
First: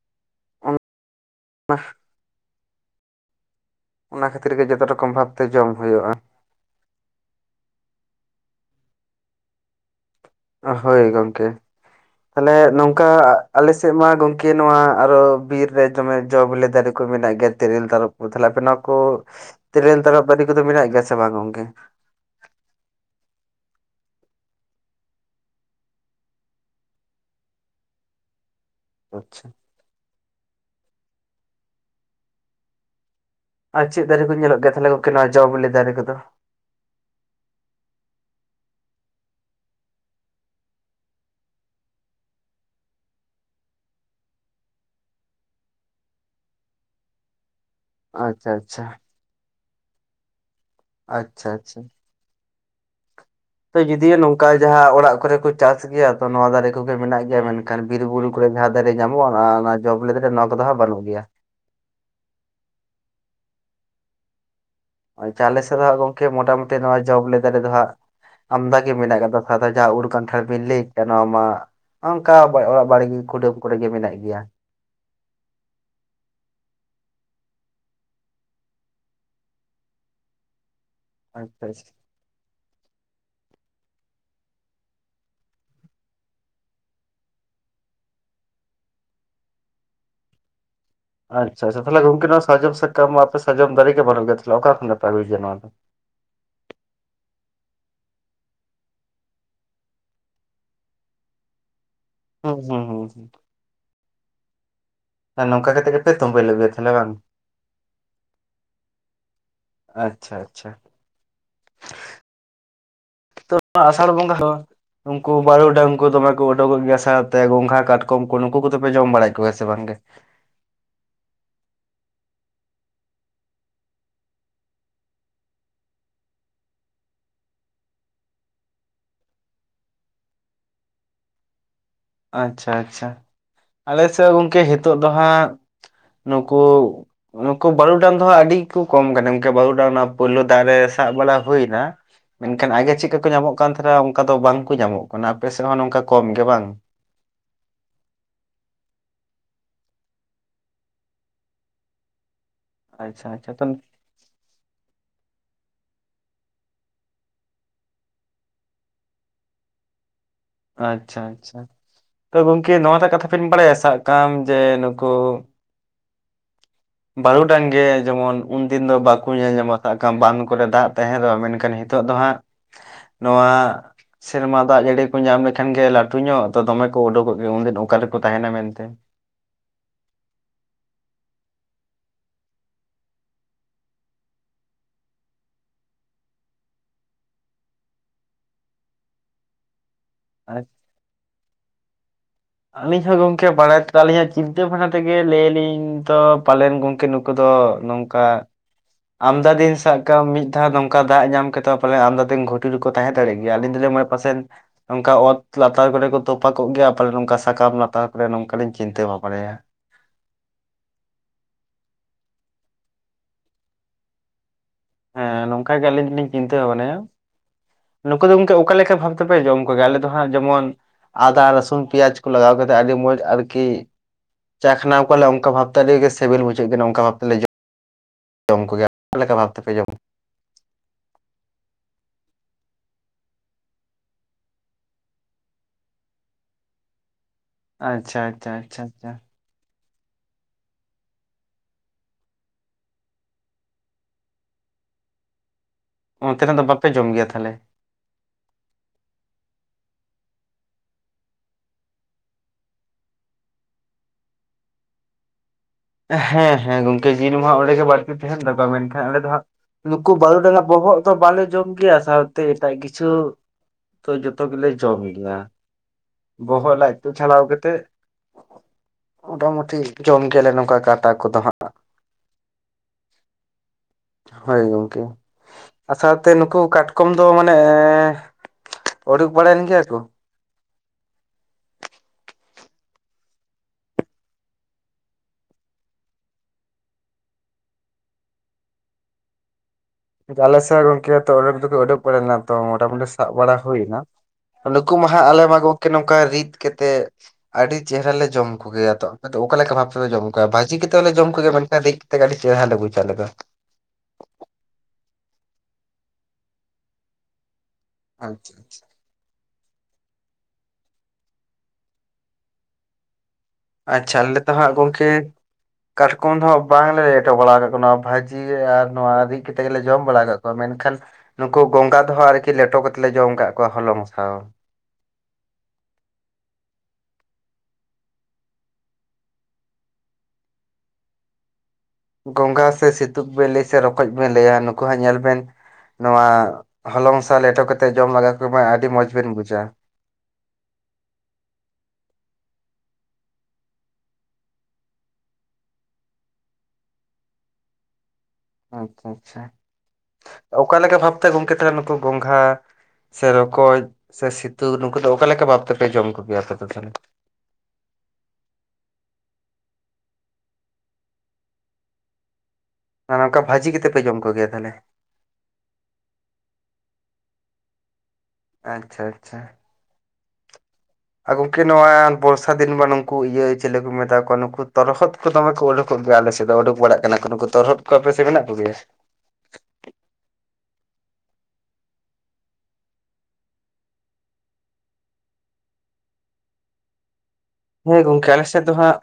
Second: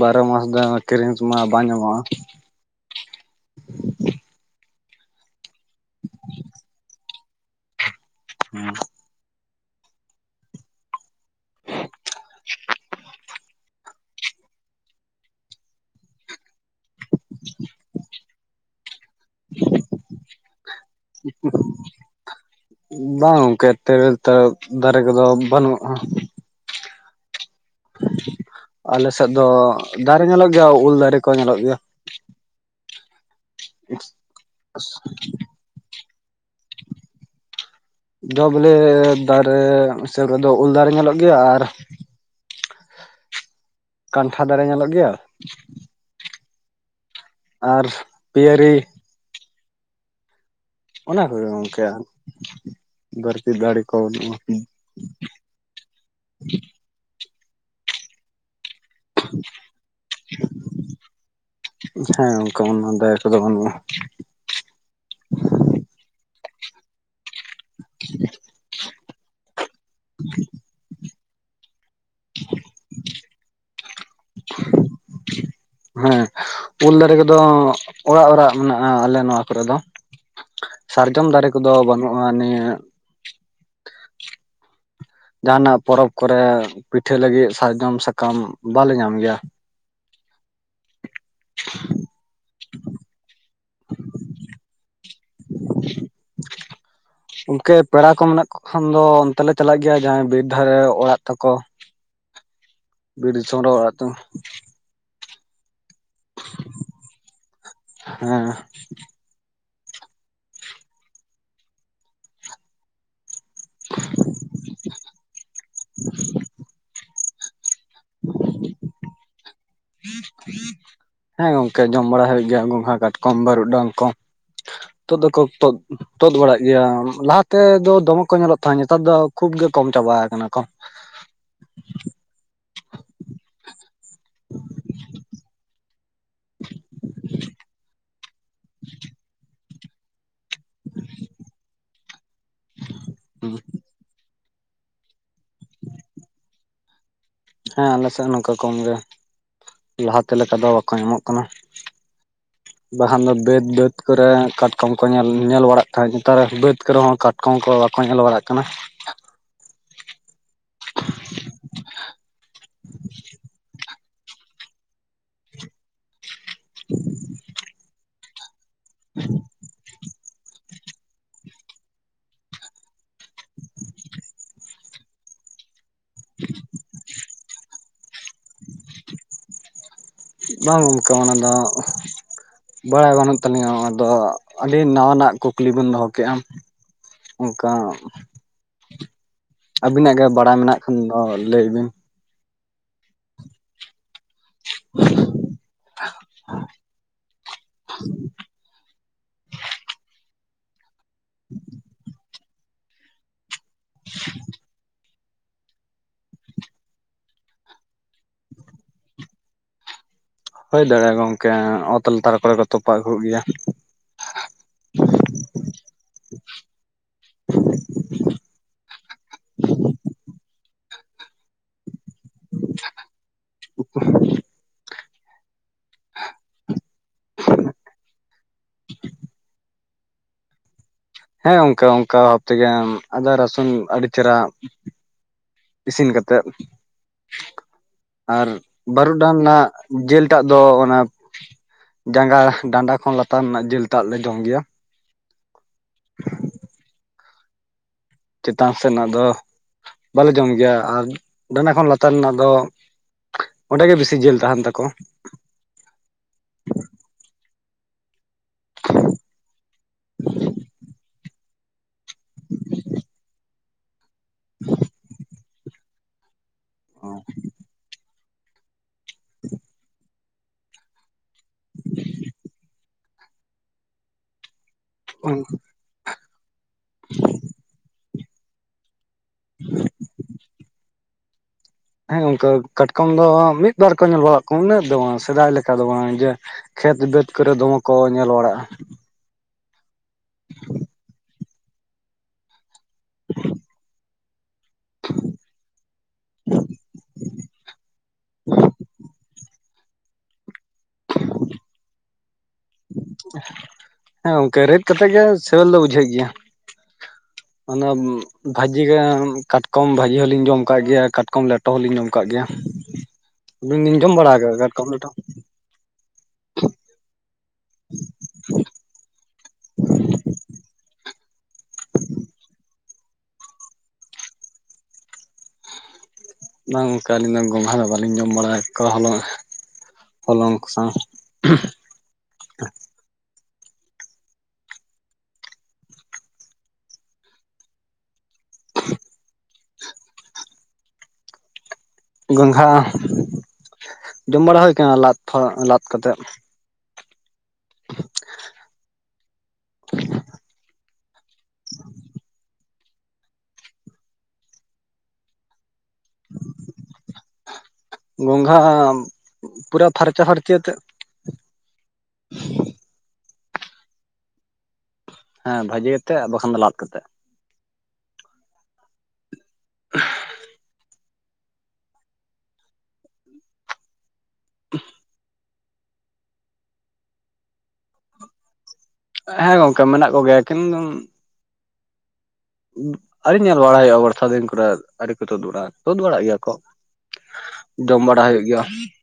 Speaker 1: ᱵᱟᱨᱚ ᱢᱟᱥ ᱫᱚ ᱠᱤᱨᱤᱧ ᱥᱩᱢᱟ ᱵᱟᱝ ᱧᱟᱢᱚᱜᱼᱟ
Speaker 2: ᱚᱱᱟ ᱠᱷᱟᱹᱛᱤᱨ ᱜᱮ ᱡᱚᱛᱚ ᱠᱚᱢ ᱵᱷᱟᱵᱽ ᱛᱮ ᱡᱚᱢ ᱦᱩᱭᱩᱜᱼᱟ
Speaker 1: ᱦᱩᱸ
Speaker 2: ᱳᱦᱳᱭ ᱜᱚᱝᱠᱮ ᱛᱟᱦᱚᱞᱮ ᱱᱚᱝᱠᱟ ᱟᱞᱮ ᱥᱮᱫ ᱢᱟ ᱜᱚᱝᱠᱮ ᱱᱚᱣᱟ ᱟᱨᱚ ᱵᱤᱨ ᱨᱮ ᱫᱚᱢᱮ ᱡᱚ ᱵᱤᱞᱤ ᱫᱟᱨᱮ ᱠᱚ ᱢᱮᱱᱟᱜ ᱜᱮᱭᱟ ᱛᱮᱨᱤᱞ ᱛᱟᱨᱚᱯ ᱛᱷᱟᱞᱮ ᱟᱯᱮᱱᱟᱶᱟ ᱠᱚ ᱛᱮᱨᱮᱞ ᱛᱟᱨᱚᱯ ᱫᱟᱨᱮ ᱠᱚᱫᱚ ᱢᱮᱱᱟᱜ ᱜᱮᱭᱟ ᱥᱮ ᱵᱟᱝ ᱜᱚᱝᱠᱮ
Speaker 1: [inaudible] ᱵᱟᱝ ᱜᱚᱝᱠᱮ ᱛᱮᱨᱮᱞ ᱛᱟᱨᱚᱵ ᱫᱟᱨᱮ ᱠᱚᱫᱚ ᱵᱟᱹᱱᱩᱜᱼᱟ ᱟᱞᱮ ᱥᱮᱫ
Speaker 2: ᱟᱪᱪᱷᱟ
Speaker 1: ᱫᱚ ᱫᱟᱨᱮ ᱧᱮᱞᱚᱜ ᱜᱮᱭᱟ ᱩᱞ ᱫᱟᱨᱮ ᱠᱚ ᱧᱮᱞᱚᱜ ᱜᱮᱭᱟ
Speaker 2: ᱟᱨ ᱪᱮᱜ ᱫᱟᱨᱮ ᱠᱚ ᱧᱮᱞᱚᱜ ᱜᱮᱭᱟ ᱛᱟᱦᱮ ᱜᱚᱝᱠᱮ ᱱᱚᱣᱟ ᱡᱚ ᱵᱤᱞᱤ ᱫᱟᱨᱮ ᱠᱚᱫᱚ
Speaker 1: ᱡᱚ ᱵᱮᱞᱮ ᱫᱟᱨᱮ ᱥᱮᱨ ᱨᱮᱫᱚ ᱩᱞ ᱫᱟᱨᱮ ᱧᱮᱞᱚᱜ ᱜᱮᱭᱟ ᱟᱨ ᱠᱟᱱᱴᱷᱟᱲ ᱫᱟᱨᱮ ᱧᱮᱞᱚᱜ ᱜᱮᱭᱟ ᱟᱨ
Speaker 2: ᱟᱪᱪᱷᱟ
Speaker 1: ᱯᱤᱭᱟᱹᱨᱤ
Speaker 2: ᱟᱪᱪᱷᱟ
Speaker 1: ᱚᱱᱟ ᱠᱚᱜᱮ
Speaker 2: ᱟᱪᱪᱷᱟ ᱟᱪᱪᱷᱟ
Speaker 1: ᱜᱚᱝᱠᱮ ᱵᱟᱹᱲᱛᱤ ᱫᱚ
Speaker 2: ᱛᱚ ᱡᱩᱫᱤᱭᱳ ᱱᱚᱝᱠᱟ ᱡᱟᱦᱟᱸ ᱚᱲᱟᱜ ᱠᱚᱨᱮ ᱠᱚ ᱪᱟᱥ ᱜᱮᱭᱟ ᱛᱚ ᱱᱚᱣᱟ ᱫᱟᱨᱮ ᱠᱚᱜᱮ ᱢᱮᱱᱟᱜ ᱜᱮᱭᱟ ᱢᱮᱱᱠᱷᱟᱱ ᱵᱤᱨ ᱵᱩᱨᱩ ᱠᱚᱨᱮ ᱡᱟᱦᱟᱸ ᱫᱟᱨᱮ ᱧᱟᱢᱚᱜᱼᱟ ᱟᱸ ᱚᱱᱟ ᱡᱚ ᱵᱮᱞᱮ ᱨᱮᱨᱮ ᱱᱚᱣᱟ ᱠᱚᱫᱚ ᱦᱟᱸᱜ ᱵᱟᱹᱱᱩᱜ ᱜᱮᱭᱟ
Speaker 1: ᱦᱮᱸᱜᱚᱝᱠᱮ ᱚᱱᱟ ᱫᱟᱭᱟ ᱠᱚᱫᱚ ᱵᱟᱹᱱᱩᱜᱼᱟ᱾
Speaker 2: ᱟᱪᱷᱟ ᱟᱞᱮᱥᱮᱫ ᱫᱚ ᱦᱟᱸᱜ ᱜᱚᱢᱠᱮ ᱢᱚᱴᱟᱢᱩᱴᱤ ᱱᱚᱣᱟ ᱡᱚ ᱵᱮᱞᱮ ᱫᱟᱨᱮ ᱫᱚ ᱦᱟᱸᱜ ᱟᱢᱫᱟ ᱜᱮ ᱢᱮᱱᱟᱜ ᱟᱠᱟᱫᱟ ᱥᱟᱫᱟ ᱡᱟᱦᱟᱸ ᱩᱨ ᱠᱟᱱᱴᱷᱟᱲ ᱵᱮᱠᱤ ᱱᱚᱣᱟ ᱢᱟ ᱚᱝᱠᱟ ᱵᱚᱭ ᱚᱲᱟᱜ ᱵᱟᱲᱜᱤ ᱠᱩᱰᱟᱹᱢ ᱠᱚᱨᱮ ᱜᱮ ᱢᱮᱱᱟᱜ ᱜᱮᱭᱟ
Speaker 1: ᱦᱮᱸ ᱩᱞ ᱫᱟᱨᱮ ᱠᱚᱫᱚ ᱚᱲᱟᱜ ᱚᱲᱟᱜ ᱢᱮᱱᱟᱜᱼᱟ ᱟᱞᱮ ᱱᱚᱣᱟ ᱠᱚᱨᱮ ᱫᱚ ᱥᱟᱨᱡᱚᱢ ᱫᱟᱨᱮ
Speaker 2: ᱟᱪᱪᱷᱟ
Speaker 1: ᱠᱚᱫᱚ
Speaker 2: ᱟᱪᱪᱷᱟ
Speaker 1: ᱵᱟᱹᱱᱩᱜᱼᱟ ᱱᱤᱭᱟᱹ ᱡᱟᱦᱟᱱᱟᱜ ᱯᱚᱨᱚᱵᱽ ᱠᱚᱨᱮ ᱯᱤᱴᱷᱟᱹ ᱞᱟᱹᱜᱤᱫ ᱥᱟᱨᱡᱚᱢ ᱥᱟᱠᱟᱢ ᱵᱟᱞᱮ ᱧᱟᱢ ᱜᱮᱭᱟ
Speaker 2: ᱟᱪᱪᱷᱟ ᱟᱪᱪ ᱛᱟᱦᱚᱞᱮ ᱜᱚᱝᱠᱮ ᱱᱚᱣᱟ ᱥᱟᱨᱡᱚᱢ ᱥᱟᱠᱟᱢ ᱟᱯᱮ ᱥᱟᱨᱡᱚᱢ ᱫᱟᱨᱮ ᱵᱟᱱᱩᱜ ᱜᱮᱭᱟ ᱛᱟᱦᱟᱞᱮ ᱚᱠᱟ ᱠᱷᱚᱱ ᱜᱮᱯᱮ ᱟᱹᱩᱭ ᱜᱮᱭᱟ ᱱᱚᱣᱟ ᱫᱚ
Speaker 1: ᱜᱚᱢᱠᱮ ᱯᱮᱲᱟ ᱠᱚ ᱢᱮᱱᱟᱜ ᱠᱚᱣᱟ ᱠᱷᱟᱱ ᱫᱚ ᱚᱱᱛᱮ ᱞᱮ ᱪᱟᱞᱟᱜ ᱜᱮᱭᱟ ᱡᱟᱦᱟᱸᱭ ᱵᱤᱨ ᱫᱷᱟᱨᱮ ᱚᱲᱟᱜ ᱛᱟᱠᱚ
Speaker 2: ᱩᱸ ᱦᱩᱸ ᱦᱩᱸ
Speaker 1: [unintelligible]
Speaker 2: ᱟᱨ ᱱᱚᱝᱠᱟ ᱠᱟᱛᱮ ᱜᱮᱯᱮ ᱛᱩᱵᱟᱹᱞ ᱟᱜᱩᱭ ᱛᱟᱦᱮᱱᱟ ᱵᱟᱝ
Speaker 1: ᱦᱮᱸ
Speaker 2: ᱟᱪ ᱪᱷᱟ ᱟᱪᱪᱷᱟ ᱛᱚ ᱟᱥᱟᱲ ᱵᱚᱸᱜᱟ ᱦᱚᱸ ᱩᱱᱠᱩ ᱵᱟᱨᱩᱰᱟᱝ ᱠᱚ ᱫᱚᱢᱮ ᱠᱚ ᱩᱰᱩᱠᱚᱜ ᱜᱮᱭᱟ ᱥᱟᱛ ᱛᱮ ᱜᱚᱝᱜᱷᱟ ᱠᱟᱴᱠᱚᱢ ᱠᱚ ᱱᱩᱠᱩ ᱠᱚᱫᱚᱯᱮ ᱡᱚᱢ ᱵᱟᱲᱟᱭᱮᱫ ᱠᱚᱣᱟ ᱥᱮ ᱵᱟᱝᱜᱮ
Speaker 1: ᱦᱮᱸ ᱜᱚᱝᱠᱮ ᱡᱚᱢ ᱵᱟᱲᱟ ᱦᱩᱭᱩᱜ ᱜᱮᱭᱟ ᱜᱚᱝᱜᱷᱟ ᱠᱟᱴᱠᱚᱢ ᱵᱟᱹᱨᱩᱰᱟᱝ ᱠᱚ ᱛᱳᱫ ᱫᱚᱠᱚ ᱛᱳᱜ ᱛᱳᱫ ᱵᱟᱲᱟᱜ ᱜᱮᱭᱟ ᱞᱟᱦᱟ ᱛᱮ ᱫᱚ ᱫᱚᱢᱮ ᱠᱚ ᱧᱮᱞᱚᱜ ᱛᱟᱦᱮᱸ ᱱᱮᱛᱟᱨ ᱫᱚ ᱠᱷᱩᱵ ᱜᱮ ᱠᱚᱢ ᱪᱟᱵᱟ ᱠᱟᱱᱟ ᱠᱚ
Speaker 2: ᱟᱪᱪᱷᱟ ᱟᱪᱪᱷᱟ ᱟᱞᱮ ᱥᱮᱫ ᱜᱚᱝᱠᱮ ᱦᱤᱛᱳᱜ ᱫᱚ ᱦᱟᱸᱜ ᱱᱩᱠᱩ ᱱᱩᱠᱩ ᱵᱟᱨᱩᱰᱟᱝ ᱫᱚ ᱦᱟᱜ ᱟᱹᱰᱤ ᱠᱚ ᱠᱚᱢ ᱠᱟᱱᱟ ᱜᱚᱝᱠᱮ ᱵᱟᱨᱩᱰᱟᱝ ᱱᱟᱯ ᱯᱩᱭᱞᱳ ᱫᱟᱜ ᱨᱮ ᱥᱟᱵ ᱵᱟᱲᱟ ᱦᱩᱭ ᱱᱟ ᱢᱮᱱᱠᱷᱟᱱ ᱟᱜᱮ ᱪᱮᱫᱠᱟ ᱠᱚ ᱧᱟᱢᱚᱜ ᱠᱟᱱ ᱛᱟᱦᱮᱱᱟ ᱚᱱᱠᱟ ᱫᱚ ᱵᱟᱝ ᱠᱚ ᱧᱟᱢᱚᱜ ᱠᱟᱱᱟ ᱟᱯᱮ ᱥᱮᱫ ᱦᱚᱸ ᱱᱚᱝᱠᱟ ᱠᱚᱢ ᱜᱮ ᱵᱟᱝ
Speaker 1: ᱦᱮᱸ ᱟᱞᱮ ᱥᱮᱫ ᱱᱚᱝᱠᱟ ᱠᱚᱢ ᱜᱮ ᱞᱟᱦᱟᱛᱮ ᱞᱮᱠᱟ ᱫᱚ ᱵᱟᱠᱚ ᱧᱟᱢᱚᱜ ᱠᱟᱱᱟ ᱵᱟᱠᱷᱟᱱ
Speaker 2: ᱟᱪᱪᱷᱟ
Speaker 1: ᱫᱚ
Speaker 2: ᱟᱪᱪᱷᱟ
Speaker 1: ᱵᱮᱫᱽ
Speaker 2: ᱛᱚ
Speaker 1: ᱫᱟᱹᱫ ᱠᱚᱨᱮ ᱠᱟᱴᱠᱚᱢ ᱠᱚ ᱧᱮᱞ ᱧᱮᱞ ᱵᱟᱲᱟᱜ ᱛᱟᱦᱮᱸᱫ ᱱᱮᱛᱟᱨ ᱵᱟᱹᱫᱽ ᱠᱚᱨᱮ ᱦᱚᱸ ᱠᱟᱴᱠᱚᱢ ᱠᱚ ᱵᱟᱠᱚ ᱧᱮᱞ ᱵᱟᱲᱟᱜ ᱠᱟᱱᱟ
Speaker 2: ᱳ ᱟᱪᱪᱷᱟ ᱟᱪᱪᱷᱟ ᱛᱚ ᱜᱚᱝᱠᱮ ᱱᱚᱣᱟᱴᱟᱜ ᱠᱟᱛᱷᱟ ᱵᱤᱱ ᱵᱟᱲᱟᱭᱟ ᱥᱟᱵ ᱠᱟᱜᱟᱢ ᱡᱮ ᱱᱩᱠᱩ ᱵᱟᱨᱩᱰᱟᱝ ᱜᱮ ᱡᱮᱢᱚᱱ ᱩᱱᱫᱤᱱ ᱫᱚ ᱵᱟᱠᱚ ᱧᱮ ᱧᱟᱢᱚᱜᱼᱟ ᱥᱟᱵᱠᱟᱜ ᱟᱢ ᱵᱟᱸᱫᱷ ᱠᱚᱨᱮ ᱫᱟᱜ ᱛᱟᱦᱮᱸ ᱫᱚᱜᱼᱟ ᱢᱮᱱᱠᱷᱟᱱ ᱦᱤᱛᱚᱜ ᱫᱚ ᱦᱟᱸᱜ ᱱᱚᱣᱟ ᱥᱮᱨᱢᱟ ᱫᱟᱜ ᱡᱟᱹᱲᱤ ᱧᱟᱢ ᱞᱮᱠᱷᱟᱱ ᱜᱮ ᱞᱟᱹᱴᱩ ᱧᱚᱜ ᱛᱚ ᱫᱚᱢᱮ ᱠᱚ ᱩᱰᱩᱠᱚᱜ ᱜᱮᱭᱟ ᱩᱱᱫᱤᱱ ᱚᱠᱟ ᱨᱮᱠᱚ ᱛᱟᱦᱮᱱᱟ ᱢᱮᱱᱛᱮ
Speaker 1: ᱵᱟᱝ ᱜᱚᱢᱠᱮ ᱚᱱᱟ ᱫᱚ ᱾ ᱵᱟᱲᱟᱭ ᱵᱟᱹᱱᱩᱜ ᱛᱟᱹᱞᱤᱧᱟᱹ ᱟᱫᱚ, ᱟᱹᱰᱤ ᱱᱟᱣᱟᱱᱟᱜ ᱠᱩᱠᱞᱤ ᱵᱚᱱ ᱫᱚᱦᱚ ᱠᱮᱫᱼᱟ? ᱚᱱᱠᱟ, ᱟᱵᱤᱱᱟᱜ ᱜᱮ ᱵᱟᱲᱟᱭ
Speaker 2: ᱟᱨ
Speaker 1: ᱢᱮᱱᱟᱜ ᱠᱷᱟᱱ ᱫᱚ ᱞᱟᱹᱭ ᱵᱤᱱ?
Speaker 2: ᱟᱹᱞᱤᱧ ᱦᱚᱸ ᱜᱚᱢᱠᱮ ᱵᱟᱲᱟᱭ ᱨᱮᱭᱟᱜ ᱞᱤᱧ ᱪᱤᱱ ᱪᱤᱱᱛᱟ- ᱵᱷᱟᱵᱱᱟ ᱛᱮᱜᱮ ᱞᱟᱹᱭᱞᱤᱧ ᱛᱚ ᱯᱟᱞᱮᱱ ᱜᱚᱢᱠᱮ ᱱᱩᱠᱩ ᱫᱚ ᱱᱚᱝᱠᱟ ᱟᱢᱫᱟ ᱫᱤᱱ ᱥᱟᱵ ᱠᱟᱜ ᱢᱮ ᱢᱤᱫ ᱫᱷᱟᱣ ᱫᱚᱢ ᱚᱱᱠᱟ ᱫᱟᱜ ᱧᱟᱢ ᱠᱟᱛᱮᱫ ᱯᱟᱞᱮᱱ ᱟᱢᱫᱟ ᱫᱤᱱ ᱜᱷᱩᱴᱤ ᱨᱮᱠᱚ ᱛᱟᱦᱮᱸ ᱫᱟᱲᱮᱭᱟᱜ ᱜᱮᱭᱟ᱾ ᱟᱞᱤᱧ ᱫᱚᱞᱤᱧ ᱢᱚᱬᱮ ᱯᱟᱥᱮᱱ ᱚᱱᱠᱟ ᱚᱛ ᱞᱟᱛᱟᱨ ᱠᱚᱨᱮ ᱠᱚ ᱛᱚᱯᱟᱜ ᱠᱚᱜ ᱜᱮᱭᱟ᱾ ᱯᱟᱞᱮ ᱱᱚᱝᱠᱟ ᱥᱟᱠᱟᱢ ᱞᱟᱛᱟᱨ ᱠᱚᱨᱮ ᱱᱚᱝᱠᱟᱞᱤᱧ ᱪᱤᱱᱛᱟᱹ ᱵᱷᱟᱵᱲᱟᱭᱟ᱾
Speaker 1: ᱦᱩᱭᱳᱭ ᱫᱟᱲᱮᱭᱟᱜᱼᱟ ᱜᱚᱢᱠᱮ! ᱚᱛ ᱞᱟᱛᱟᱨ ᱠᱚᱨᱮ ᱠᱚ ᱛᱚᱯᱟᱜ ᱠᱚ ᱠᱚ ᱜᱮᱭᱟ᱾
Speaker 2: ᱦᱮᱸ ᱱᱚᱝᱠᱟ ᱜᱮ ᱟᱹᱞᱤᱧ ᱫᱚᱞᱤᱧ ᱪᱤᱱᱛᱟᱹ ᱵᱷᱟᱵᱱᱟᱭᱟ᱾ ᱱᱩᱠᱩ ᱫᱚ ᱜᱚᱝᱠᱮ ᱚᱠᱟ ᱞᱮᱠᱟ ᱵᱷᱟᱵ ᱛᱮᱯᱮ ᱡᱚᱢ ᱠᱚ ᱜᱮᱭᱟ? ᱟᱞᱮ ᱫᱚ ᱦᱟᱜ ᱡᱮᱢᱚᱱ ᱟᱫᱟ, ᱨᱟᱥᱩᱱ ᱨᱟᱥᱩᱱ, ᱯᱮᱭᱟᱡ ᱠᱚ ᱞᱟᱜᱟᱣ ᱠᱟᱛᱮ ᱟᱹᱰᱤ ᱢᱚᱸᱡᱽ ᱟᱨᱠᱤ ᱪᱟᱠᱷᱟᱱᱟ ᱠᱚᱣᱟ ᱞᱮ ᱚᱱᱠᱟ ᱵᱷᱟᱵ ᱟᱹᱰᱤ ᱜᱮ ᱥᱤᱵᱤᱞ ᱵᱩᱡᱷᱟᱹᱜ ᱠᱟᱱᱟ᱾ ᱚᱱᱠᱟ ᱵᱷᱟᱵ ᱛᱮᱞᱮ ᱡᱚᱢ ᱡᱚᱢ ᱠᱚᱜᱮᱭᱼᱟ᱾ ᱞᱮᱠᱟ ᱵᱷᱟᱵ ᱛᱮᱯᱮ ᱡᱚᱢ ᱠᱚᱣᱟ?
Speaker 1: ᱦᱮᱸ ᱚᱱᱠᱟ ᱚᱱᱠᱟ ᱵᱷᱟᱵ ᱛᱮᱜᱮ ᱟᱫᱟ ᱨᱟᱥᱩᱱ ᱟᱹᱰᱤ ᱪᱮᱦᱨᱟ ᱤᱥᱤᱱ ᱠᱟᱛᱮ
Speaker 2: ᱟᱪᱪᱷᱟ
Speaker 1: ᱟᱨ
Speaker 2: ᱟᱪᱪᱷᱟ ᱟᱪᱪᱷᱟ ᱟᱪᱪᱷᱟ
Speaker 1: ᱵᱟᱹᱨᱩᱰᱟᱝ ᱱᱟᱜ ᱡᱤᱞ ᱴᱟᱜ ᱫᱚ, ᱚᱱᱟ ᱡᱟᱸᱜᱟ ᱰᱟᱸᱰᱟ ᱠᱷᱚᱱ ᱞᱟᱛᱟᱨ ᱨᱮᱱᱟᱜ ᱡᱤᱞ ᱴᱟᱜ ᱞᱮ ᱡᱚᱢ ᱜᱮᱭᱟ᱾
Speaker 2: ᱚᱱᱛᱮ ᱨᱮ ᱫᱚ ᱵᱟᱯᱮ ᱡᱚᱢ ᱜᱮᱭᱟ ᱛᱟᱦᱞᱮ?
Speaker 1: ᱪᱮᱛᱟᱱ ᱥᱮᱫ ᱱᱟᱜ ᱫᱚ ᱵᱟᱞᱮ ᱡᱚᱢ ᱜᱮᱭᱟ ᱟᱨ ᱰᱟᱸᱰᱟ ᱠᱷᱚᱱ ᱞᱟᱛᱟᱨ ᱨᱮᱱᱟᱜ ᱫᱚ᱾ ᱚᱸᱰᱮ ᱜᱮ ᱵᱮᱥᱤ ᱡᱤᱹᱞ ᱛᱟᱦᱮᱱ ᱛᱟᱠᱚᱼᱟ᱾
Speaker 2: ᱦᱮᱸ ᱦᱮᱸ ᱜᱚᱢᱠᱮ ᱡᱤᱞ ᱢᱟ ᱦᱟᱜ ᱚᱸᱰᱮ ᱜᱮ ᱵᱟᱹᱲᱛᱤ ᱛᱟᱦᱮᱱ ᱛᱟᱠᱚᱣᱟ, ᱢᱮᱱᱠᱷᱟᱱ ᱚᱸᱰᱮ ᱫᱚ ᱦᱟᱸᱜ ᱱᱩᱠᱩ ᱵᱟᱨᱩᱰᱟᱝ ᱵᱚᱦᱚᱜ ᱛᱚ ᱵᱟᱞᱮ ᱡᱚᱢ ᱜᱮᱭᱟ᱾ ᱥᱟᱶᱛᱮ ᱮᱴᱟᱜ ᱠᱤᱪᱷᱩ ᱛᱚ, ᱡᱚᱛᱚ ᱜᱮᱞᱮ ᱡᱚᱢ ᱜᱮᱭᱟ᱾ ᱵᱚᱦᱚᱜ ᱞᱟᱡ ᱛᱮᱫ ᱪᱷᱟᱲᱟᱣ ᱠᱟᱛᱮᱫ ᱢᱳᱴᱟᱢᱩᱴᱤ ᱡᱚᱢ ᱜᱮᱭᱟᱞᱮ ᱱᱚᱝᱠᱟ ᱠᱟᱴᱟ ᱠᱚᱫᱚ ᱦᱟᱸᱜ᱾ ᱦᱳᱭ ᱜᱚᱢᱠᱮ!
Speaker 1: ᱩᱱᱠᱩ
Speaker 2: ᱟᱨ ᱥᱟᱶᱛᱮ ᱱᱩᱠᱩ ᱠᱟᱴᱠᱚᱢ ᱫᱚ ᱢᱟᱱᱮ ᱩᱰᱩᱠ ᱵᱟᱲᱟᱭᱮᱱ ᱜᱮᱭᱟ ᱠᱚ?
Speaker 1: ᱦᱮᱸ ᱜᱚᱢᱠᱮ, ᱠᱟᱴᱠᱚᱢ ᱫᱚ ᱢᱤᱫ-ᱵᱟᱨ ᱠᱚ ᱧᱮᱞ ᱵᱟᱲᱟᱜ ᱠᱚ, ᱩᱱᱟᱹᱜ ᱫᱚ ᱵᱟᱝ᱾ ᱥᱮᱫᱟᱭ ᱞᱮᱠᱟ ᱫᱚ ᱵᱟᱝ ᱡᱮ ᱠᱷᱮᱛ ᱵᱟᱹᱫᱽ ᱠᱚᱨᱮ ᱫᱚᱢᱮ ᱠᱚ ᱧᱮᱞ ᱵᱟᱲᱟᱜᱼᱟ᱾
Speaker 2: ᱟᱞᱮ ᱥᱮᱫ ᱦᱚ ᱜᱚᱢᱠᱮ ᱛᱚ, ᱚᱰᱩᱠ ᱫᱚᱠᱚ ᱩᱰᱩᱠ ᱵᱟᱲᱟ ᱞᱮᱱᱟ ᱛᱚ᱾ ᱢᱚᱴᱟᱢᱩᱴᱤ ᱥᱟᱵ ᱵᱟᱲᱟ ᱦᱩᱭ ᱮᱱᱟ᱾ ᱱᱩᱠᱩ ᱢᱟ ᱦᱟᱸᱜ ᱟᱞᱮ ᱢᱟ ᱜᱚᱢᱠᱮ ᱱᱚᱝᱠᱟ ᱨᱤᱫ ᱠᱟᱛᱮᱫ ᱟᱹᱰᱤ ᱪᱮᱦᱨᱟ ᱞᱮ ᱡᱚᱢ ᱠᱚᱜ ᱜᱮᱭᱟ ᱛᱚ᱾ ᱟᱯᱮ ᱫᱚ ᱚᱠᱟ ᱞᱮᱠᱟ ᱵᱷᱟᱵ ᱛᱮᱯᱮ ᱡᱚᱢ ᱠᱚᱭᱟ? ᱵᱷᱟᱹᱡᱤ ᱠᱟᱛᱮᱫ ᱦᱚᱸᱞᱮ ᱡᱚᱢ ᱠᱚᱜᱮ᱾ ᱢᱮᱱᱠᱷᱟᱱ ᱨᱤ ᱛᱮ ᱜᱟᱹᱰᱤ ᱪᱮᱦᱨᱟ ᱞᱮ ᱵᱩᱡᱟᱹᱣᱟ, ᱟᱞᱮ ᱫᱚ᱾
Speaker 1: ᱦᱮᱸ ᱜᱚᱢᱠᱮ ᱨᱤᱫ ᱠᱟᱛᱮᱜ ᱜᱮ ᱥᱮᱵᱮᱞ ᱫᱚ ᱵᱩᱡᱷᱟᱹᱜ ᱜᱮᱭᱟ᱾ ᱢᱟᱱᱮ
Speaker 2: ᱟᱪᱪᱷᱟ
Speaker 1: ᱵᱷᱟᱹᱡᱤ
Speaker 2: ᱟᱪᱪᱷᱟ᱾
Speaker 1: ᱜᱮ ᱠᱟᱴᱠᱚᱢ ᱠᱟᱴᱠᱚᱢ ᱵᱷᱟᱹᱡᱤ ᱦᱚ ᱞᱤᱧ ᱡᱚᱢ ᱠᱟᱜ ᱜᱮᱭᱟ᱾ ᱠᱟᱴᱠᱚᱢ ᱞᱮᱴᱚ ᱦᱚᱞᱤᱧ ᱡᱚᱢ ᱠᱟᱜ ᱜᱮᱭᱟ᱾ ᱟᱵᱤᱱ ᱵᱤᱱ ᱡᱚᱢ
Speaker 2: ᱟᱪᱪᱷᱟ
Speaker 1: ᱵᱟᱲᱟ
Speaker 2: ᱟᱞᱮ ᱫᱚ
Speaker 1: ᱠᱟᱜᱮᱭᱟ,
Speaker 2: ᱦᱟᱸᱜ
Speaker 1: ᱠᱟᱴᱠᱚᱢ ᱞᱮᱴᱚ?
Speaker 2: ᱜᱚᱝᱠᱮ ᱠᱟᱴᱠᱚᱢ ᱫᱚ ᱦᱟᱸᱜ ᱵᱟᱝ ᱞᱮ [unintelligible] ᱵᱟᱲᱟ ᱠᱟᱜ ᱠᱚ ᱱᱚᱣᱟ ᱵᱷᱟᱹᱡᱤ ᱟᱨ ᱱᱚᱣᱟ ᱨᱤᱫᱽ ᱠᱟᱛᱮ ᱜᱮᱞᱮ ᱡᱚᱢ ᱵᱟᱲᱟ ᱠᱟᱜ ᱠᱚᱣᱟ᱾ ᱢᱮᱱᱠᱷᱟᱱ ᱱᱩᱠᱩ ᱜᱚᱝᱜᱟ ᱫᱚ ᱦᱟᱸᱜ ᱟᱹᱨᱠᱤ ᱞᱮᱴᱚ ᱠᱟᱛᱮ ᱞᱮ ᱡᱚᱢ ᱠᱟᱫ ᱠᱚᱣᱟ ᱦᱚᱞᱚᱝ ᱥᱟᱶ᱾
Speaker 1: ᱵᱟᱝ ᱚᱱᱠᱟ ᱟᱹᱞᱤᱧ ᱫᱚ ᱜᱚᱸᱜᱷᱟ ᱫᱚ ᱵᱟᱹᱞᱤᱧ ᱡᱚᱢ ᱵᱟᱲᱟᱭᱟ ᱠᱟ ᱦᱚᱞᱚ ᱦᱚᱞᱚᱝ ᱠᱚ ᱥᱟᱶ ᱾
Speaker 2: ᱜᱚᱸᱝᱜᱷᱟ ᱥᱮ ᱥᱤᱛᱩᱜ ᱵᱮᱞᱮ ᱥᱮ ᱨᱚᱠᱚᱡ ᱵᱮᱱ ᱞᱟᱹᱭᱟ᱾ ᱱᱩᱠᱩ ᱦᱟᱸᱜ ᱧᱮᱞ ᱵᱮᱱ ᱱᱚᱣᱟ ᱦᱚᱞᱚᱝ ᱥᱟ ᱞᱮᱴᱚ ᱠᱟᱛᱮᱫ ᱡᱚᱢ ᱞᱟᱜᱟ ᱠᱚᱢᱟ᱾ ᱟᱹᱰᱤ ᱢᱚᱸᱡᱽ ᱵᱮᱱ ᱵᱩᱡᱟᱹᱣᱟ᱾
Speaker 1: ᱜᱚᱸᱝᱜᱷᱟ ᱡᱚᱢ ᱵᱟᱲᱟ ᱦᱩᱭ ᱠᱟᱱᱟ, ᱞᱟᱫ ᱞᱟᱫ ᱠᱟᱛᱮᱜ᱾ [unintelligible]
Speaker 2: ᱟᱪᱪᱷᱟ ᱟᱪᱪᱷᱟ ᱚᱠᱟ ᱞᱮᱠᱟ ᱵᱷᱟᱵ ᱛᱮ ᱜᱚᱢᱠᱮ ᱛᱟᱦᱮᱱᱟ, ᱱᱩᱠᱩ ᱜᱚᱸᱝᱜᱷᱟ ᱥᱮ ᱨᱚᱠᱚᱡ ᱥᱮ ᱥᱤᱛᱩ ᱱᱩᱠᱩ ᱫᱚ ᱚᱠᱟ ᱞᱮᱠᱟ ᱵᱷᱟᱵ ᱛᱮᱯᱮ ᱡᱚᱢ ᱠᱚᱜᱮᱭᱟ? ᱟᱯᱮ ᱫᱚ ᱛᱟᱦᱞᱮ᱾
Speaker 1: ᱜᱚᱸᱜᱷᱟ ᱟᱢ ᱯᱩᱨᱟᱹ ᱯᱷᱟᱨᱪᱟ ᱯᱷᱟᱨᱪᱤ ᱟᱛᱮᱫ
Speaker 2: ᱢᱟᱱᱮ ᱚᱱᱠᱟ ᱵᱷᱟᱹᱡᱤ ᱠᱟᱛᱮ ᱯᱮ ᱡᱚᱢ ᱠᱚᱜᱮᱭᱟ ᱛᱟᱦᱚᱞᱮ
Speaker 1: ᱦᱮᱸ ᱵᱷᱟᱹᱡᱤ ᱠᱟᱛᱮᱜ ᱵᱟᱠᱷᱟᱱ ᱫᱚ ᱞᱟᱫ ᱠᱟᱛᱮᱜ
Speaker 2: ᱟᱪᱪᱷᱟ ᱟᱪᱪᱷᱟ
Speaker 1: [inaudible]
Speaker 2: ᱟᱨ ᱜᱚᱝᱠᱮ ᱱᱚᱣᱟ ᱵᱚᱨᱥᱟ ᱫᱤᱱ ᱵᱟ ᱱᱩᱝᱠᱩ ᱤᱭᱟᱹ ᱪᱮᱞᱮ ᱠᱚ ᱢᱮᱛᱟ ᱠᱚ ᱠᱳ ᱱᱩᱠᱩ ᱛᱚᱨᱦᱚᱫ ᱠᱳ ᱫᱚᱢᱮ ᱠᱚ ᱩᱰᱩᱠᱚᱜ ᱜᱮᱭᱟ ᱟᱞᱮ ᱥᱮᱫ ᱫᱚ ᱩᱰᱩᱠ ᱵᱟᱲᱟᱜ ᱠᱟᱱᱟ ᱠᱚ, ᱱᱩᱠᱩ ᱛᱚᱨᱦᱚᱫ ᱠᱚ ᱟᱯᱮ ᱥᱮᱫ ᱢᱮᱱᱟᱜ ᱠᱚ ᱜᱮᱭᱟ?
Speaker 1: ᱦᱮᱸ ᱜᱚᱝᱠᱮ ᱢᱮᱱᱟᱜ ᱠᱚ ᱜᱮᱭᱟ ᱠᱤᱱ ᱟᱹᱣᱨᱤ ᱧᱮᱞ ᱵᱟᱲᱟᱭ ᱦᱩᱭᱩᱜᱼᱟ ᱵᱚᱨᱥᱟ ᱫᱤᱱ ᱠᱚᱨᱮ ᱟᱹᱨᱤ ᱠᱚ ᱛᱩᱫ ᱵᱟᱲᱟᱜ-ᱟ ᱛᱩᱫ ᱵᱟᱲᱟᱜ ᱜᱮᱭᱟ ᱠᱚ [unintelligible]
Speaker 2: ᱦᱮᱸ ᱜᱚᱢᱠᱮ
Speaker 1: ᱦᱩᱭᱩᱜ
Speaker 2: ᱟᱞᱮ
Speaker 1: ᱜᱮᱭᱟ
Speaker 2: ᱥᱮᱫ ᱫᱚ ᱦᱟᱸᱜ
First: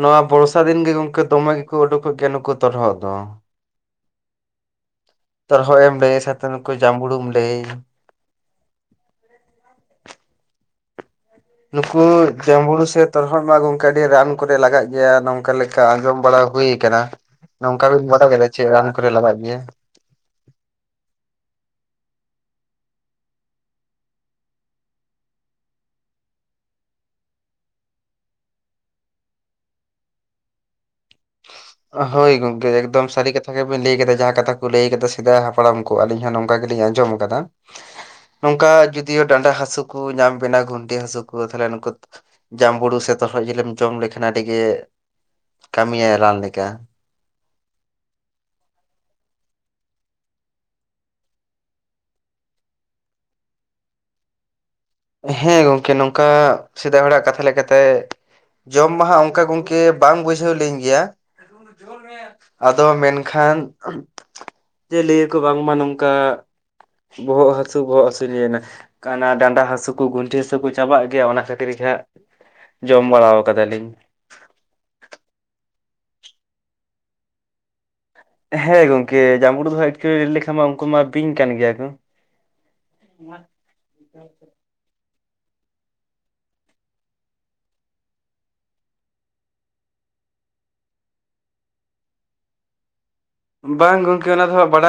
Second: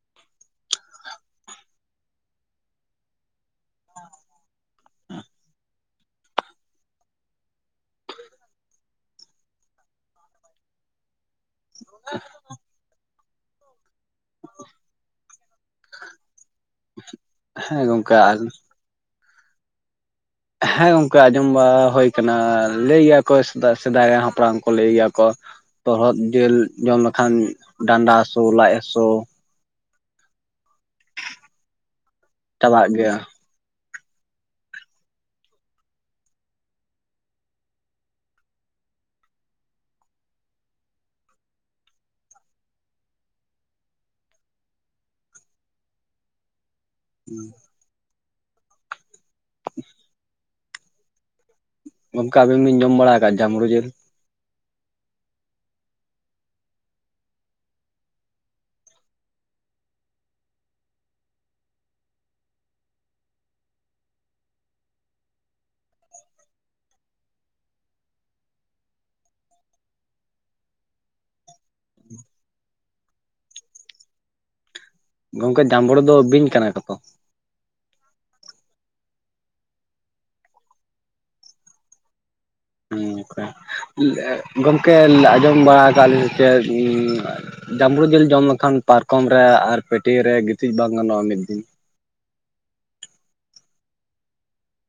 Speaker 2: ᱱᱚᱣᱟ ᱵᱚᱨᱥᱟ ᱫᱤᱱ ᱜᱚᱢᱠᱮ ᱫᱚᱢᱮ ᱜᱮᱠᱚ ᱩᱰᱩᱠᱚᱜ ᱜᱮᱭᱟ ᱱᱩᱠᱩ ᱛᱚᱨᱦᱚᱫ ᱫᱚ ᱛᱚᱨᱦᱚᱫ ᱮᱢ ᱞᱟᱹᱭᱟᱹ ᱥᱟᱛᱮ ᱱᱩᱠᱩ ᱡᱟᱸᱢᱵᱩᱲᱩᱢ ᱞᱟᱹᱭᱮ ᱟ ᱱᱩᱠᱩ ᱡᱟᱸᱵᱩᱲᱩ ᱥᱮ ᱛᱚᱨᱦᱚᱫ ᱢᱟ ᱜᱚᱝᱠᱮ ᱟᱹᱰᱤ ᱨᱟᱱ ᱠᱚᱨᱮ ᱞᱟᱜᱟᱜ ᱜᱮᱭᱟ ᱱᱚᱝᱠᱟ ᱞᱮᱠᱟ ᱟᱸᱡᱚᱢ ᱵᱟᱲᱟ ᱦᱩᱭ ᱠᱟᱱᱟ
Speaker 1: ᱦᱮᱸ
Speaker 2: ᱱᱚᱝᱠᱟ ᱵᱤᱱ
Speaker 1: ᱜᱚᱝᱠᱮ
Speaker 2: ᱵᱟᱰᱟᱭ ᱟᱠᱟᱫᱟ ᱪᱮᱫ ᱨᱟᱱ ᱠᱚᱨᱮ ᱞᱟᱜᱟᱜ ᱜᱮᱭᱟ?
Speaker 1: ᱦᱮᱸ ᱜᱚᱝᱠᱮ ᱟᱸᱡᱚᱢ ᱵᱟ ᱦᱩᱭ ᱠᱟᱱᱟ ᱞᱟᱹᱭ ᱜᱮᱭᱟᱠᱚ ᱥᱮᱫᱟ ᱥᱮᱫᱟᱭ ᱨᱮᱱ ᱦᱟᱯᱲᱟᱢ ᱠᱚ ᱞᱟᱹᱭ ᱜᱮᱭᱟᱠᱚ ᱛᱚᱨᱦᱚᱫ ᱡᱮᱞ ᱡᱚᱢ ᱞᱮᱠᱷᱟᱱ ᱰᱟᱸᱰᱟ ᱦᱟᱹᱥᱳ ᱞᱟᱡ ᱦᱟᱥᱳ
Speaker 2: ᱦᱚᱭ ᱜᱚᱝᱠᱮ
Speaker 1: ᱪᱟᱵᱟᱜ
Speaker 2: ᱮᱫᱚᱢ
Speaker 1: ᱜᱮᱭᱟ
Speaker 2: ᱥᱟᱹᱨᱤ ᱠᱟᱛ ᱜᱮ ᱵᱮᱱ ᱞᱟᱹᱭ ᱟᱠᱟᱫᱟ ᱡᱟᱦᱟᱸ ᱠᱟᱛᱷᱟ ᱠᱚ ᱞᱟᱹᱭ ᱟᱠᱟᱫᱟ ᱥᱮᱫᱟᱭ ᱦᱟᱯᱲᱟᱢ ᱠᱚ ᱟᱞᱤᱧ ᱦᱚᱸ ᱱᱚᱝᱠᱟ ᱜᱮᱞᱤᱧ ᱟᱸᱡᱚᱢ ᱟᱠᱟᱫᱟ ᱱᱚᱝᱠᱟ ᱡᱩᱫᱤ ᱰᱟᱸᱰᱟ ᱦᱟᱹᱥᱩ ᱠᱚ ᱧᱟᱢ ᱵᱮᱱᱟ ᱜᱩᱱᱴᱤ ᱦᱟᱹᱥᱩ ᱠᱚ ᱛᱟᱦᱞᱮ ᱱᱩᱠᱩ ᱡᱟᱸᱵᱩᱲᱩ ᱥᱮ ᱛᱚᱨᱦᱚᱫ ᱡᱤᱞᱮᱢ ᱡᱚᱢ ᱞᱮᱠᱷᱟᱱ ᱟᱹᱰᱤ ᱜᱮ ᱠᱟᱹᱢᱤᱭᱟᱭ ᱨᱟᱱ ᱞᱮᱠᱟ
Speaker 1: ᱦᱩᱸ [inaudible] ᱜᱚᱢᱠᱮ ᱟᱵᱤᱱ ᱵᱤᱱ ᱡᱚᱢ ᱵᱟᱲᱟ ᱟᱠᱟᱜ-ᱟ ᱡᱟᱸᱢᱲᱩ ᱡᱮᱞ?
Speaker 2: ᱦᱮᱸ ᱜᱚᱢᱠᱮ ᱱᱚᱝᱠᱟ ᱥᱮᱫᱟᱭ ᱦᱚᱲᱟᱜ ᱠᱟᱛᱷᱟ ᱞᱮᱠᱟᱛᱮ ᱡᱚᱢ ᱢᱟ ᱦᱟᱸᱜ ᱚᱱᱠᱟ ᱜᱚᱢᱠᱮ ᱵᱟᱝ ᱵᱩᱡᱷᱟᱹᱣ ᱞᱤᱧ ᱜᱮᱭᱟ [unintelligible] ᱟᱫᱚ ᱢᱮᱱᱠᱷᱟᱱ ᱡᱮ ᱞᱟᱹᱭᱟᱠᱚ ᱵᱟᱝᱢᱟ ᱱᱚᱝᱠᱟ ᱵᱚᱦᱚᱜ ᱦᱟᱹᱥᱩ ᱵᱚᱦᱚᱜ ᱦᱟᱹᱥᱩ ᱞᱤᱭᱟᱹᱱᱟ ᱠᱟᱱᱟ ᱰᱟᱸᱰᱟ ᱦᱟᱹᱥᱩ ᱠᱩ ᱜᱩᱱᱴᱷᱤ ᱦᱟᱹᱥᱩ ᱠᱚ ᱪᱟᱵᱟᱜ ᱜᱮᱭᱟ ᱚᱱᱟ ᱠᱷᱟᱹᱛᱤᱨ ᱜᱮ ᱦᱟᱸᱜ ᱡᱚᱢ ᱵᱟᱲᱟᱣ ᱟᱠᱟᱫᱟ ᱞᱤᱧ
Speaker 1: ᱜᱚᱝᱠᱮ ᱡᱟᱸᱵᱩᱲᱚ ᱫᱚ ᱵᱤᱧ ᱠᱟᱱᱟ ᱠᱚ ᱛᱚ?
Speaker 2: ᱦᱮᱸ ᱜᱚᱝᱠᱮ ᱡᱟᱢᱵᱩᱲᱩ ᱫᱚ ᱦᱟᱜ ᱮᱠᱪᱩᱞᱤ ᱞᱟᱹᱭ ᱞᱮᱠᱷᱟᱱ ᱢᱟ ᱩᱱᱠᱩ ᱢᱟ ᱵᱤᱝ ᱠᱟᱱ ᱜᱮᱭᱟ ᱠᱚ᱾
Speaker 1: ᱦᱮᱸᱚᱱᱠᱟ, ᱜᱚᱝᱠᱮ ᱟᱸᱡᱚᱢ ᱵᱟᱲᱟ ᱟᱠᱟᱜ ᱞᱤᱧ ᱪᱮᱫ ᱡᱟᱢᱲᱩ ᱡᱮᱞ ᱡᱚᱢ ᱞᱮᱠᱷᱟᱱ ᱯᱟᱨᱠᱚᱢ ᱨᱮ ᱟᱨ ᱯᱟᱹᱴᱭᱟᱹ ᱨᱮ ᱜᱤᱛᱤᱡ ᱵᱟᱝ ᱜᱟᱱᱚᱜᱼᱟ ᱢᱤᱫ ᱫᱤᱱ᱾
Speaker 2: ᱵᱟᱝ ᱜᱚᱝᱠᱮ ᱚᱱᱟ ᱫᱚ ᱦᱟᱜ ᱵᱟᱲᱟᱭ